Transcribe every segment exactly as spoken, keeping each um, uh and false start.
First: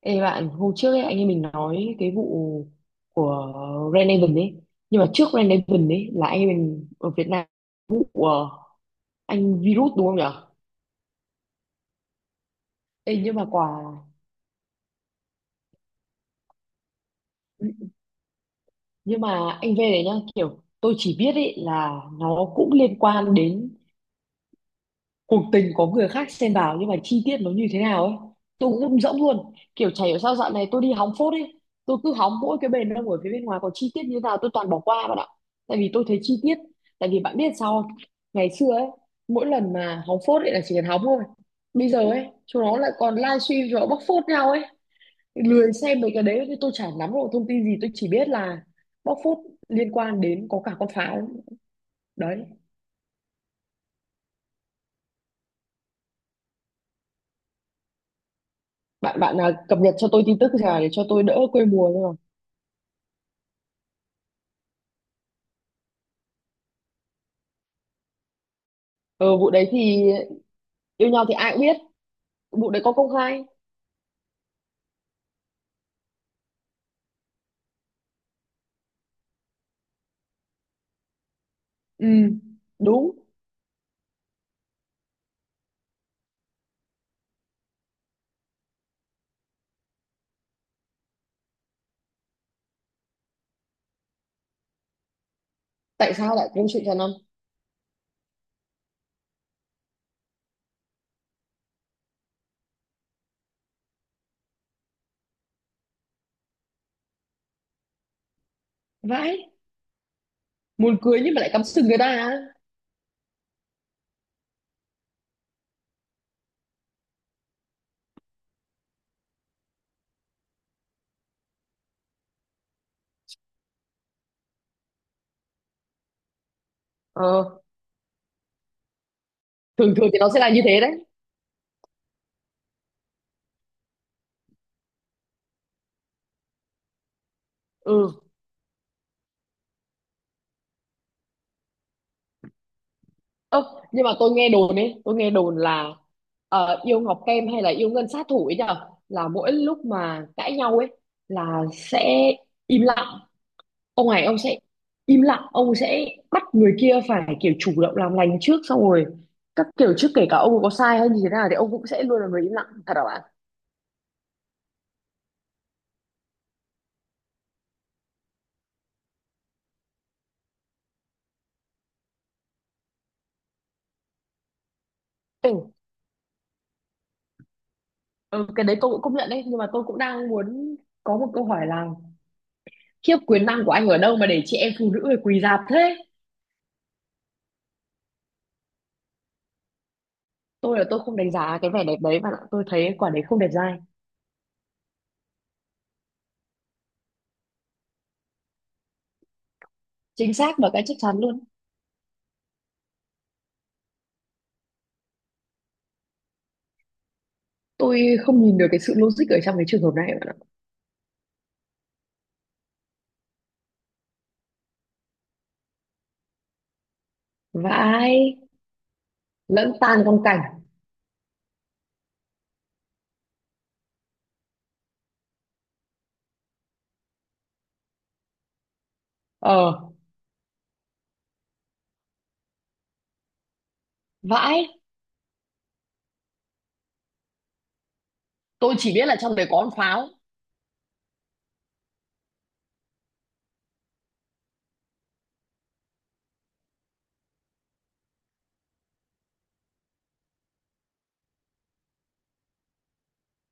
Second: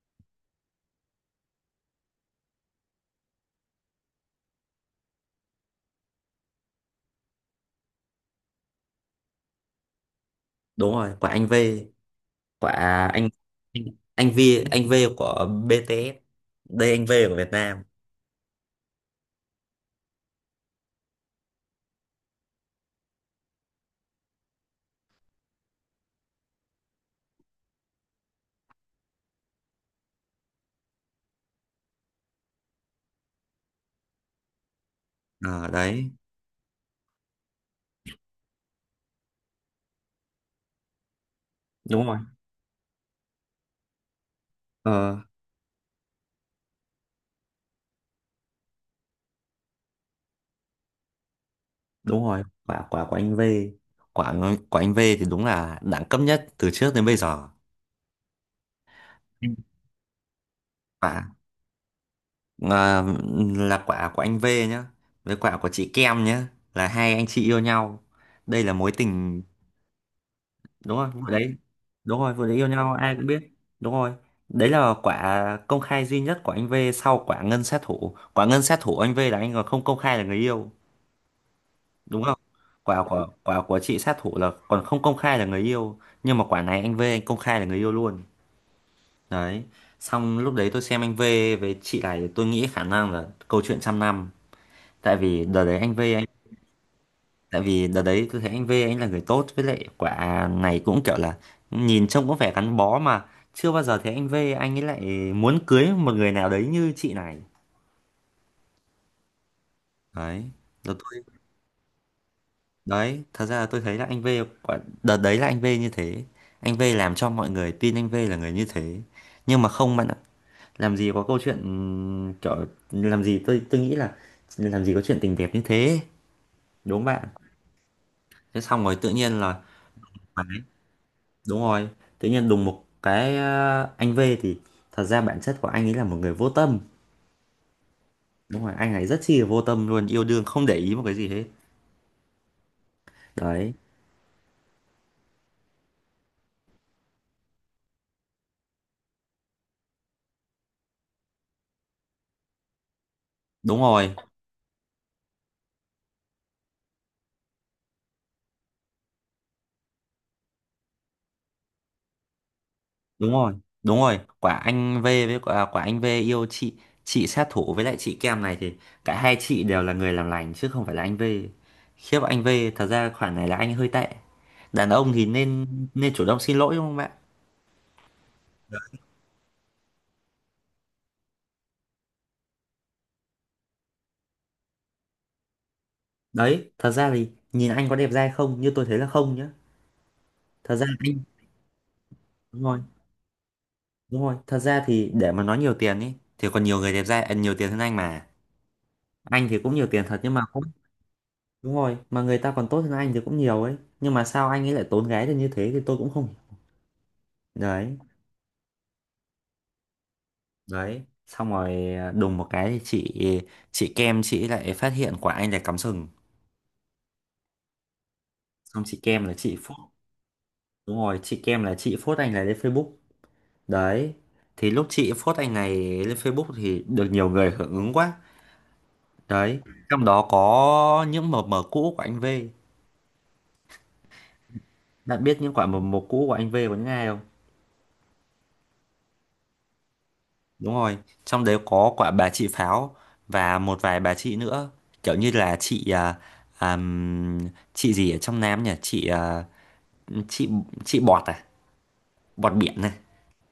Ê bạn, hôm trước ấy, anh em mình nói cái vụ của Red Raven ấy. Nhưng mà trước Red Raven ấy là anh em mình ở Việt Nam vụ ờ, anh virus đúng không nhỉ? Đúng rồi, của anh V. Của Ê, anh nhưng mà quả anh anh V. Anh V của bê tê ét đây, anh V của Việt Nam. nhưng mà anh về đấy nhá, kiểu tôi chỉ biết ấy là nó cũng liên quan đến cuộc tình có người khác xen vào, nhưng mà chi tiết nó như thế nào ấy tôi cũng rung rỗng luôn, kiểu chả hiểu sao dạo này tôi đi hóng phốt ấy, tôi cứ hóng mỗi cái bền đông ở phía bên ngoài, có chi tiết như thế nào tôi toàn bỏ qua bạn ạ. Ờ Tại vì tôi đấy. thấy chi tiết, tại vì bạn biết sao không? Ngày xưa ấy, mỗi lần mà hóng phốt ấy là chỉ cần hóng thôi, bây Đúng giờ rồi. ấy chúng nó lại còn livestream rồi bóc phốt nhau ấy. ờ Lười xem mấy cái đấy thì tôi chả nắm được thông tin gì, tôi chỉ biết là bóc phốt liên quan đến có cả con pháo. Đúng Đấy, rồi, quả quả của anh V. Quả của anh V thì đúng là đẳng cấp nhất từ trước đến bây giờ. bạn bạn Ừ. à, cập nhật cho tôi tin tức nào để cho tôi Quả, đỡ quê mùa thôi mà. à, là quả của anh V nhá, với quả của chị Kem nhá, là hai anh chị yêu nhau, đây là mối Ờ, tình. vụ đấy thì Đúng yêu rồi vụ nhau thì ai đấy. cũng biết. Đúng rồi vụ đấy yêu Vụ đấy có nhau công ai cũng biết. khai. Đúng rồi. Đấy là quả công khai duy nhất của anh V sau quả ngân sát thủ. Quả ngân sát thủ anh V là anh còn không công khai là người yêu, Ừ, đúng không? quả đúng. của quả của chị sát thủ là còn không công khai là người yêu, nhưng mà quả này anh V anh công khai là người yêu luôn. Đấy, xong lúc đấy tôi xem anh V với chị này tôi nghĩ khả năng là câu chuyện trăm năm. tại vì đợt đấy anh V Tại sao lại công sự cho năm? Tại vì đợt đấy tôi thấy anh V anh là người tốt, với lại quả này cũng kiểu là nhìn trông cũng vẻ gắn bó mà, chưa bao giờ thấy anh V anh ấy lại muốn cưới một người nào đấy như chị này. Vãi, Đấy. Rồi muốn cưới tôi nhưng mà lại cắm sừng người ta à? Đấy, thật ra là tôi thấy là anh V, quả đợt đấy là anh V như thế, anh V làm cho mọi người tin anh V là người như thế. Nhưng mà không bạn ạ, làm gì có câu chuyện, ừm, kiểu, làm gì tôi tôi nghĩ là làm gì có chuyện tình đẹp như thế, đúng không bạn? Ờ, Thế xong rồi tự nhiên là... thường thường thì nó sẽ là như thế đấy. Đúng rồi, tự nhiên đùng một cái, ờ, anh V thì thật ra bản chất của anh ấy là một người vô tâm. Ừ. Đúng rồi, anh ấy rất chi là vô tâm luôn, yêu đương không để ý một cái gì hết. Đấy, Ơ, nhưng mà tôi nghe đồn ấy, tôi nghe đồn là ờ, yêu Ngọc Kem hay là yêu Ngân Sát Thủ ấy nhở? Là mỗi lúc mà cãi nhau ấy là sẽ im lặng, đúng ông rồi, này ông sẽ im lặng, ông sẽ bắt người kia phải kiểu chủ động làm lành trước, xong rồi các kiểu trước, kể cả ông có sai hay như thế nào thì ông cũng sẽ luôn là người im lặng, thật hả bạn? đúng rồi, đúng rồi. Quả anh V với quả, quả anh V yêu chị chị sát thủ với lại chị Kem này thì cả hai chị đều là người làm lành chứ không phải là anh V. Khiếp anh V, thật ra khoản này là anh hơi tệ. Đàn ông thì nên, Ừ, nên chủ động xin lỗi đúng không bạn? ừ cái đấy tôi cũng công nhận đấy, nhưng mà tôi cũng đang muốn có một câu hỏi là khiếp, quyền năng của anh ở đâu mà để chị em phụ nữ phải quỳ rạp thế? Đấy, thật ra thì nhìn anh có đẹp trai không? Như tôi thấy là không nhá. Thật Tôi là ra tôi anh, không đánh giá cái vẻ đẹp đấy bạn ạ, đúng tôi rồi. thấy quả đấy không đẹp dai. Đúng rồi, thật ra thì để mà nói nhiều tiền ý thì còn nhiều người đẹp trai à, nhiều tiền hơn anh mà. Anh thì cũng nhiều tiền thật nhưng Chính mà xác, cũng... và cái chắc chắn luôn. đúng rồi, mà người ta còn tốt hơn anh thì cũng nhiều ấy. Nhưng mà sao anh ấy lại tốn gái được như thế thì tôi cũng không hiểu. Đấy, Tôi không nhìn được cái sự logic ở trong cái trường hợp này bạn ạ. đấy. Xong rồi à, đùng một cái thì chị chị Kem chị lại phát hiện quả anh là cắm sừng. Vãi. Xong chị Kem là chị Lẫn phốt. tan trong cảnh. Đúng rồi, chị Kem là chị phốt anh này lên Facebook. Đấy. Thì lúc chị phốt anh này lên Facebook thì được nhiều người hưởng ứng quá. Đấy, Ờ. trong đó có những mờ mờ cũ của anh V. Vãi. Bạn biết những quả mầm mống cũ của anh V có những ai không? Tôi chỉ biết là trong đấy có con pháo. Đúng rồi, trong đấy có quả bà chị Pháo và một vài bà chị nữa. Kiểu như là chị à, àm, chị gì ở trong Nam nhỉ? Chị à, chị chị Bọt à? Bọt biển này.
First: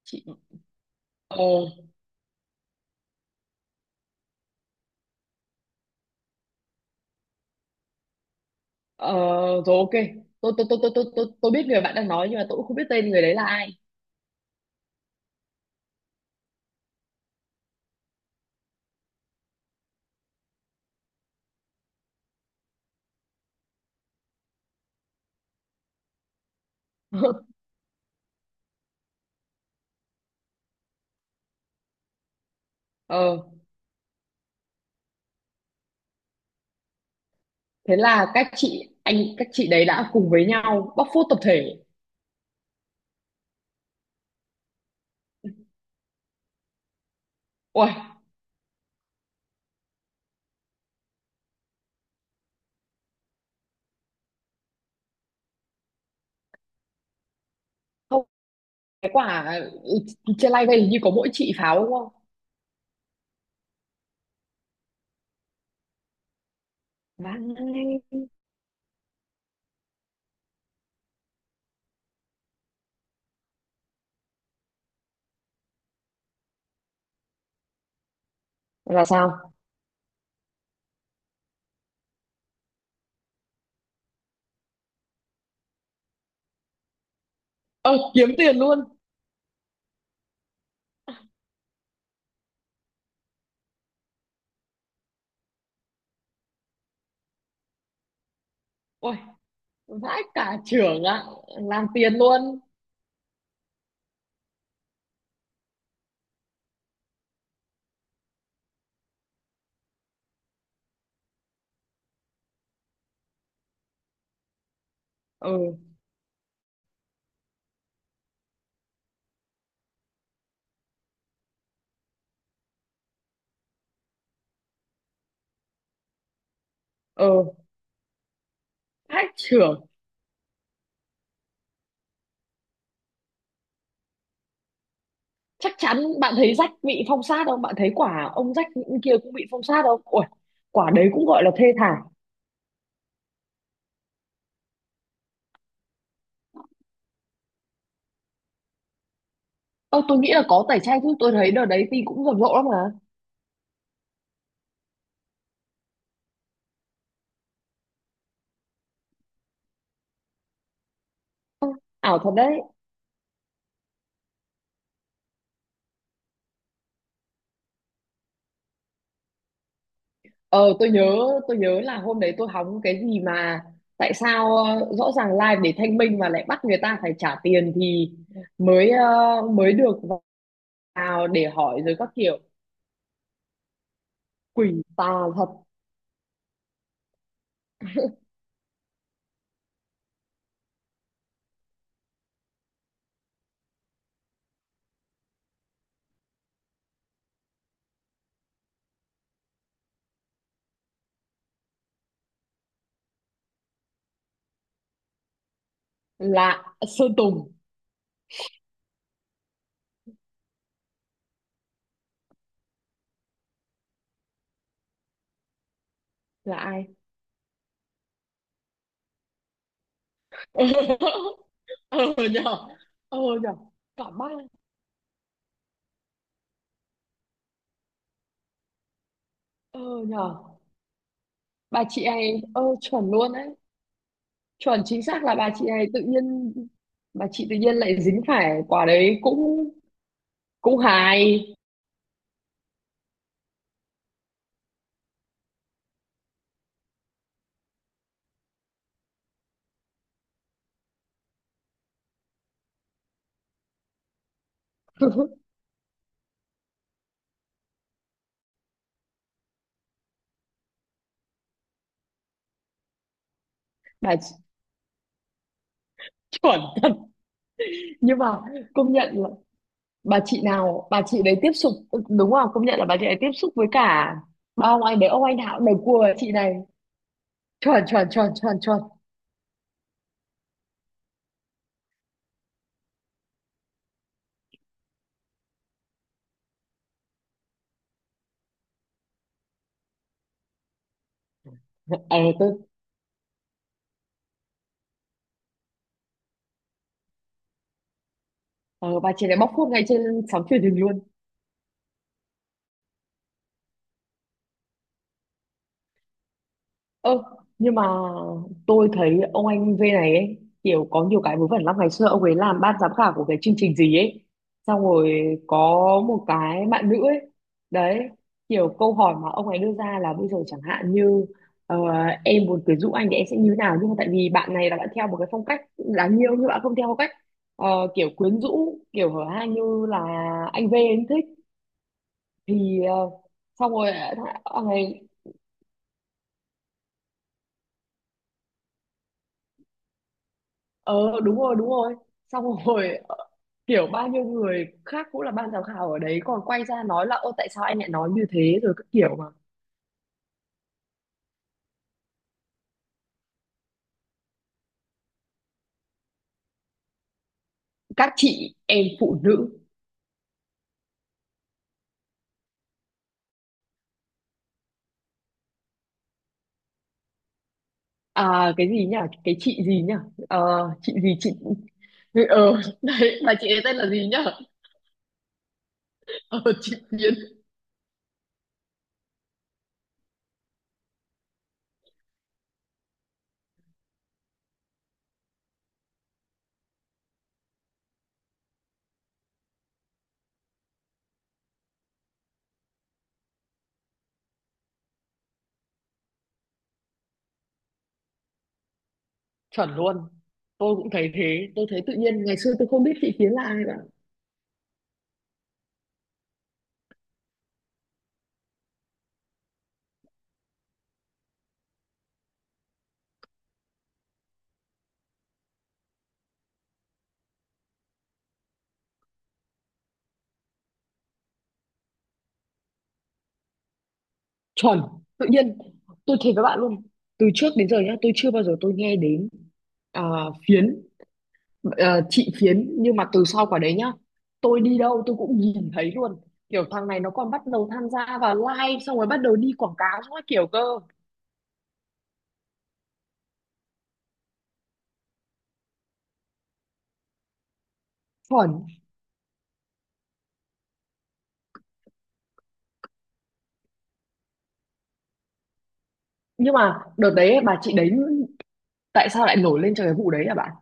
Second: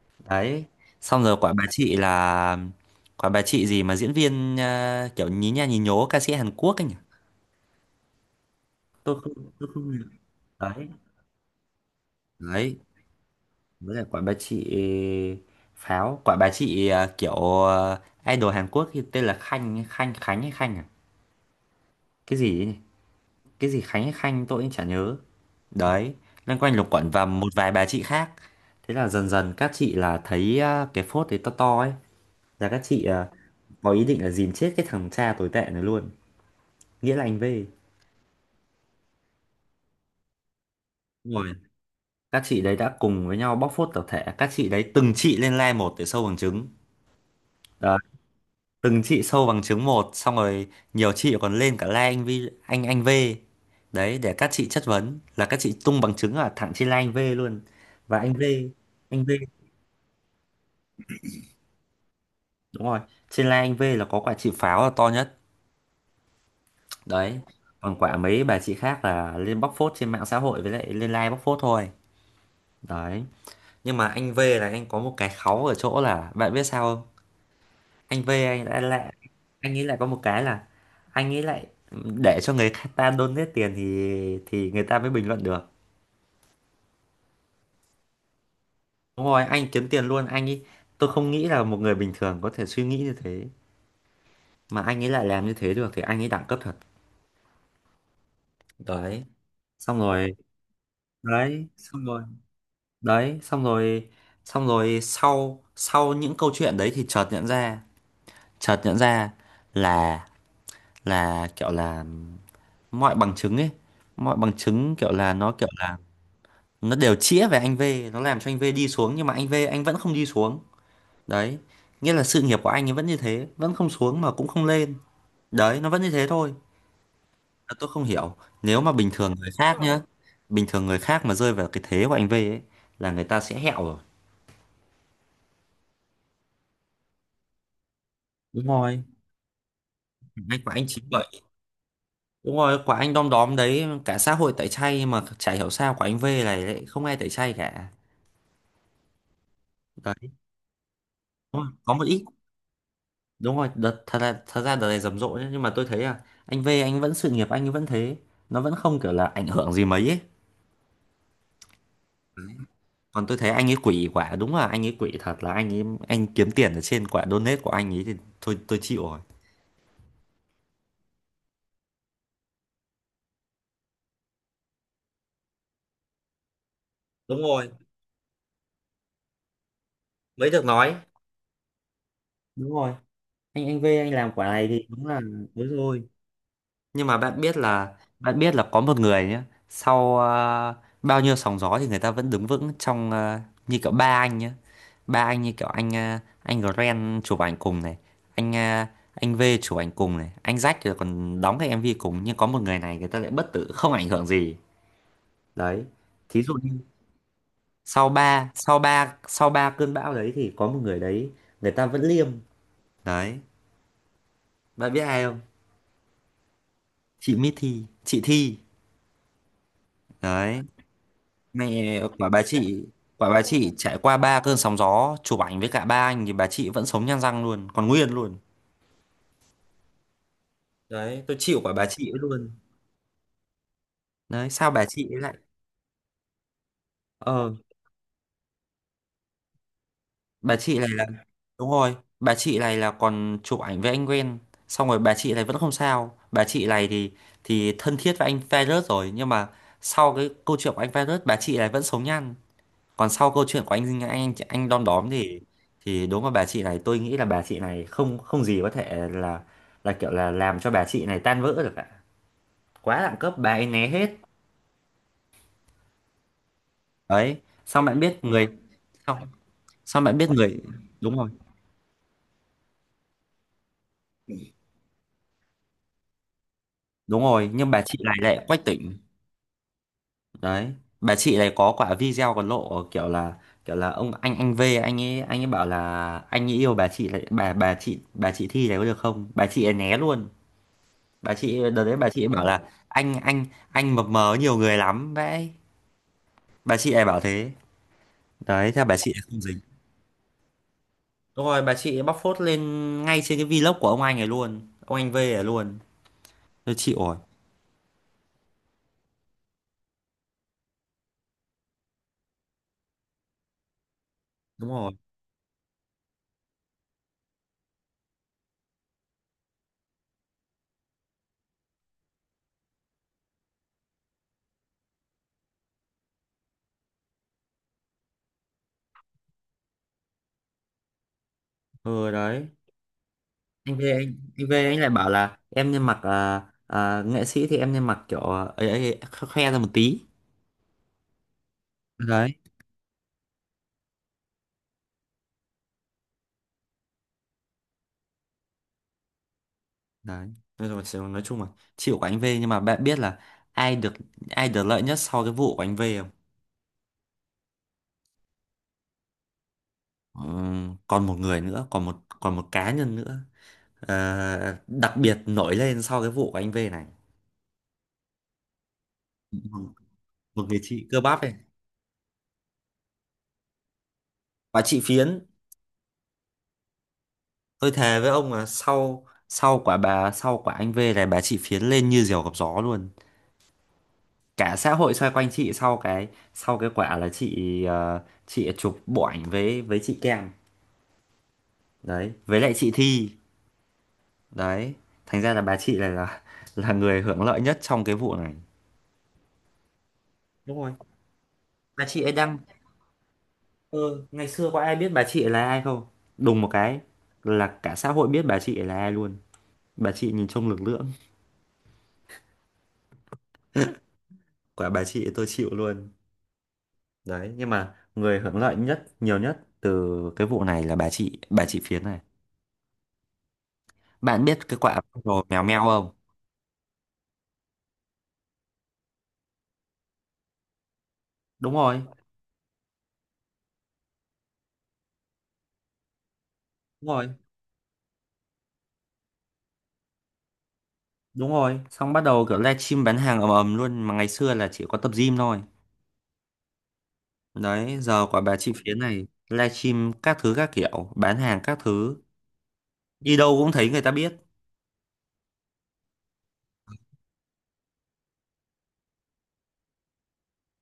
Chị. Đấy. Xong rồi Ồ. quả bà chị là quả bà chị gì mà diễn viên à, kiểu nhí nha nhí nhố ca sĩ Hàn Quốc ấy nhỉ? Ờ, Tôi không... rồi ok. Tôi tôi tôi đấy. tôi tôi tôi tôi biết người bạn đang nói nhưng mà tôi cũng không Đấy, biết tên người đấy là ai. với lại quả bà chị Pháo, quả bà chị à, kiểu à, idol Hàn Quốc thì tên là Khanh Khanh Khánh hay Khanh à? Cái gì ấy nhỉ? Cái gì Khánh hay Khanh tôi cũng chả nhớ. Đấy, loanh quanh lục quận và một vài bà chị khác. Thế là dần dần các chị là thấy à, cái phốt đấy to to ấy, là các chị à, Ờ, có ý định là dìm chết cái thằng cha tồi tệ này luôn, nghĩa là anh V. thế là các chị, anh các chị đấy đã cùng với nhau bóc phốt Đúng tập rồi, thể. các chị đấy đã cùng với nhau bóc phốt tập thể. Các chị đấy từng chị lên like một để sâu bằng chứng. Ôi, Đấy, từng chị sâu bằng chứng một xong rồi nhiều chị còn lên cả like anh V, anh anh V. Đấy, để các chị chất vấn là các chị tung bằng chứng ở thẳng trên like anh V luôn. Và không, anh V cái anh V quả trên live hình như có mỗi chị pháo đúng không? Đúng rồi, trên Lai Anh V là có quả chịu pháo là to nhất. Đấy. Vãi. Còn quả mấy bà chị khác là lên bóc phốt trên mạng xã hội với lại lên live bóc phốt thôi. Đấy. Nhưng mà anh V là anh có một cái kháu ở chỗ là bạn biết sao không? Anh V anh đã Là lại sao? anh nghĩ lại có một cái là, anh nghĩ lại để cho người ta donate tiền thì thì người ta mới bình luận được. Ờ, kiếm tiền luôn. Đúng rồi, anh kiếm tiền luôn anh ý. Tôi không nghĩ là một người bình thường có thể suy nghĩ như thế mà anh ấy lại làm như thế được thì anh ấy đẳng cấp thật. Ôi, Đấy. Xong vãi rồi. cả trưởng ạ, Đấy, làm xong tiền rồi, luôn. đấy xong rồi, xong rồi sau sau những câu chuyện đấy thì chợt nhận ra, chợt nhận ra là là kiểu là mọi bằng chứng ấy, mọi bằng chứng kiểu là nó kiểu Ừ, là nó đều chĩa về anh V, nó làm cho anh V đi xuống nhưng mà anh V anh vẫn không đi xuống. Đấy, nghĩa là sự nghiệp của anh ấy vẫn như thế, vẫn không xuống mà cũng không lên. Đấy, nó vẫn như thế thôi. ừ, Là tôi không hiểu. Nếu mà bình vãi thường người khác trưởng. nhá, bình thường người khác mà rơi vào cái thế của anh V ấy là người ta sẽ hẹo rồi. Chắc chắn. Bạn thấy rách bị phong sát không? Bạn thấy quả ông Đúng rách rồi, kia cũng bị phong sát không? Ui, anh của anh quả chín. đấy cũng gọi là thê thảm. Đúng rồi, quả anh đom đóm đấy, cả xã hội tẩy chay mà chả hiểu sao quả anh V này lại không ai tẩy chay cả. Ờ tôi Đấy, nghĩ là có tẩy chay chứ, tôi thấy đúng đợt rồi, đấy có một tin ít, cũng rầm rộ lắm mà. đúng rồi, đợt, thật là thật ra đợt này rầm rộ nhá, nhưng mà tôi thấy là anh V anh vẫn sự nghiệp anh ấy vẫn thế, nó vẫn không kiểu là ảnh hưởng gì mấy ấy. Ảo thật đấy. Còn tôi thấy anh ấy quỷ quả, đúng là anh ấy quỷ thật là anh ấy, anh kiếm tiền ở trên quả donate của anh ấy thì thôi tôi chịu rồi. Ờ tôi nhớ, tôi nhớ là hôm đấy tôi hóng cái gì mà tại sao, ờ, rõ ràng live để thanh minh mà lại bắt người ta phải trả Đúng rồi, tiền thì mới, ờ, mới được mới được nói. vào để hỏi rồi các kiểu. Đúng rồi, anh anh V anh làm quả này Quỷ thì đúng tà là... thật. đúng rồi. Nhưng mà bạn biết là, bạn biết là có một người nhé, sau ờ, bao nhiêu sóng gió thì người ta vẫn đứng vững trong, ờ, như kiểu ba anh nhé, ba anh như kiểu anh, ờ, anh Ren chụp ảnh cùng này, anh, ờ, anh V chụp ảnh cùng này, anh Jack thì còn đóng cái em vê cùng, nhưng có một người này người ta lại bất tử không ảnh hưởng gì. Đấy, thí dụ Là như, Sơn Tùng sau ba sau ba sau ba cơn bão đấy thì có một người đấy người ta vẫn liêm. Đấy, bạn biết ai không? là ai? Chị Mithy, chị Thi. Đấy, Ờ mẹ quả bà nhở. chị. Ờ Quả bà nhở. chị trải Cả qua ba. ba cơn sóng gió chụp ảnh với cả ba anh thì bà chị vẫn sống nhăn răng luôn, còn nguyên luôn. Ờ nhờ. Đấy, tôi chịu quả Bà bà chị chị ấy ấy luôn. ờ chuẩn luôn đấy. Đấy, sao Chuẩn, bà chính chị ấy xác lại... là bà chị ấy tự nhiên, bà chị ờ tự nhiên lại dính phải quả đấy cũng bà cũng chị này là, hài. đúng rồi bà chị này là còn chụp ảnh với anh quen, xong rồi bà chị này vẫn không sao. Bà chị này thì thì thân thiết với anh virus rồi, nhưng mà sau cái câu chuyện của anh virus bà chị này vẫn sống nhăn. Còn sau câu chuyện của anh anh anh đom đóm thì, thì đúng là bà chị này, tôi nghĩ là bà chị này không, không gì có thể là là kiểu là làm cho bà chị này tan vỡ được cả. Quá đẳng cấp, bà ấy né hết. Bà chị, chuẩn thật. Đấy. xong bạn biết Nhưng mà người công xong nhận là xong bạn bà biết chị người, nào bà đúng chị rồi. đấy tiếp xúc, đúng là công nhận là bà chị ấy tiếp xúc với cả ba ông anh đấy, ông anh nào cũng đều cua chị này. Đúng rồi, nhưng bà Chuẩn chị chuẩn này chuẩn lại chuẩn quách chuẩn. tỉnh. Đấy. Bà chị này có quả video còn lộ kiểu là, kiểu là ông anh anh V anh ấy, anh ấy bảo là anh ấy yêu bà chị này, bà, bà chị bà chị Thi này có được không, bà chị ấy né luôn. Bà chị đợt đấy bà Ờ chị bảo tôi. là, anh anh anh mập mờ nhiều người lắm vậy, bà chị ấy bảo thế. Đấy, theo bà Ờ, chị bà ấy chị này không bóc dính. phốt ngay trên sóng truyền hình luôn. Đúng rồi, bà chị ấy bóc phốt lên ngay trên cái vlog của ông anh ấy luôn, ông anh V ấy luôn. Tôi chịu rồi. Ơ, nhưng mà tôi thấy ông anh V này ấy, kiểu có nhiều cái vớ vẩn lắm, ngày xưa ông ấy làm ban giám khảo của cái chương trình gì ấy, Đúng xong rồi. rồi có một cái bạn nữ ấy, đấy, kiểu câu hỏi mà ông ấy đưa ra là bây giờ chẳng hạn như ờ, em muốn quyến rũ anh thì em sẽ như thế nào, nhưng mà tại vì bạn này là bạn theo một cái phong cách đáng yêu nhưng bạn không theo phong cách ờ, kiểu quyến rũ kiểu hở hang như là anh V anh thích, Ừ đấy. thì ờ, xong anh V rồi anh, ờ, thằng- Anh V ông anh lại ấy, bảo là em nên mặc, à, à, nghệ sĩ thì em nên mặc kiểu, à, ấy, ấy, kh- khoe ra một tí. ờ đúng rồi đúng rồi, Đấy, xong rồi kiểu bao nhiêu người khác cũng là ban giám khảo ở đấy còn quay ra nói là ô tại sao anh lại nói như thế rồi các kiểu mà. đấy. Nói chung là, nói chung là chịu của anh V. Nhưng mà bạn biết là ai được, ai được lợi nhất sau cái vụ của anh V? Các chị em phụ nữ. Ờ, còn một người nữa, còn một, còn một cá nhân nữa, ờ, đặc biệt nổi lên sau cái vụ của anh V này. À, cái gì nhỉ, cái chị Một, gì nhỉ. Ờ, một người chị chị cơ gì bắp chị. này. Ờ đấy mà chị ấy tên là gì nhỉ? Bà chị Phiến. Ờ, chị Yến. Tôi thề với ông là sau, sau quả bà sau quả anh V này bà chị Phiến lên như diều gặp gió luôn. Cả xã hội xoay quanh chị, sau cái, sau cái quả là chị, ờ, chị chụp bộ ảnh với với chị Kem. Đấy, với lại chị Thi. Đấy, thành ra là bà chị này là là người hưởng lợi nhất trong cái vụ này. Chuẩn luôn, Đúng rồi, tôi cũng thấy thế, tôi thấy bà tự chị ấy nhiên ngày đăng... xưa tôi không biết chị Yến là ai cả. Ừ, ngày xưa có ai biết bà chị là ai không? Đùng một cái là cả xã hội biết bà chị là ai luôn. Bà chị nhìn trông lực lưỡng, quả bà chị tôi chịu luôn. Đấy, nhưng mà người hưởng lợi nhất, nhiều nhất từ cái vụ này là bà chị, bà chị Phiến này. Bạn biết cái quả Chuẩn, rồi tự mèo nhiên meo không? tôi thấy với bạn luôn, từ trước đến giờ nhá tôi chưa bao giờ tôi nghe đến, à, Phiến, Đúng rồi, ờ, thị phiến, nhưng mà từ sau quả đấy nhá tôi đi đâu tôi cũng nhìn thấy luôn, kiểu đúng thằng này rồi, nó còn bắt đầu tham gia vào live xong rồi bắt đầu đi quảng cáo các kiểu cơ. đúng rồi. Xong bắt đầu kiểu livestream bán hàng ầm ầm luôn mà ngày xưa là chỉ có tập gym thôi. Đấy, giờ quả bà chị Chuẩn. Phiến này livestream các thứ các kiểu, bán hàng các thứ, đi đâu cũng thấy người ta biết. Nhưng mà đợt đấy bà chị đấy tại sao lại nổi lên cho cái vụ đấy à bạn?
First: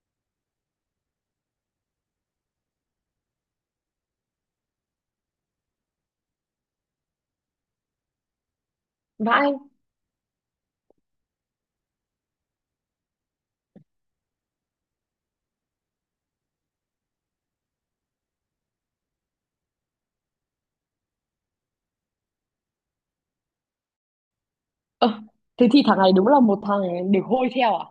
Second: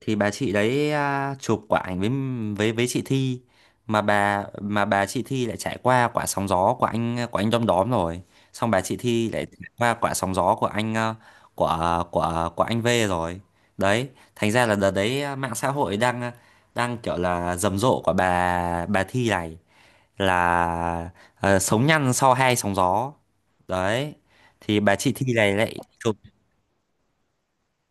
Thì bà chị đấy à, chụp quả ảnh với, với với chị Thi, mà bà mà bà chị Thi lại trải qua quả sóng gió của anh của anh Đom Đóm rồi. Xong bà chị Thi lại Vãi. trải qua quả sóng gió của anh à, của của của anh V rồi. Đấy, thành ra là đợt đấy à, mạng xã hội đang à, đang kiểu là rầm rộ của bà bà Thi này là, ờ, sống nhăn sau hai sóng gió. Đấy, thì bà chị Ờ, Thi này thế lại thì thằng này chụp... đúng là một thằng để hôi theo à.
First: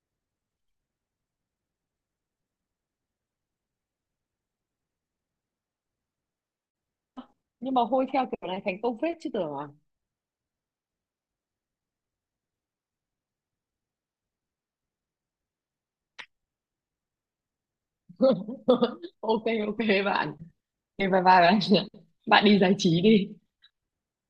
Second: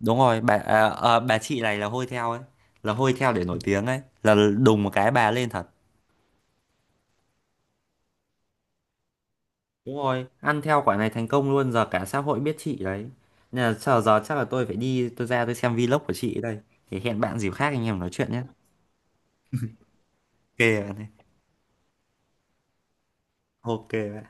Đúng rồi, bà, à, à, bà chị này là hôi theo ấy, là hôi theo để nổi tiếng ấy, là đùng một cái bà lên thật. Nhưng mà hôi theo kiểu này thành công phết chứ tưởng à. Đúng rồi, ăn theo quả này thành công luôn, giờ cả xã hội biết chị đấy. Nên là giờ, giờ chắc là tôi phải đi, tôi ra tôi xem vlog của chị đây. Thì hẹn bạn dịp khác anh em nói chuyện nhé. Ok ok bạn. Ok bạn ơi. Thế bye bye bạn, bạn đi giải trí đi. Ok bạn.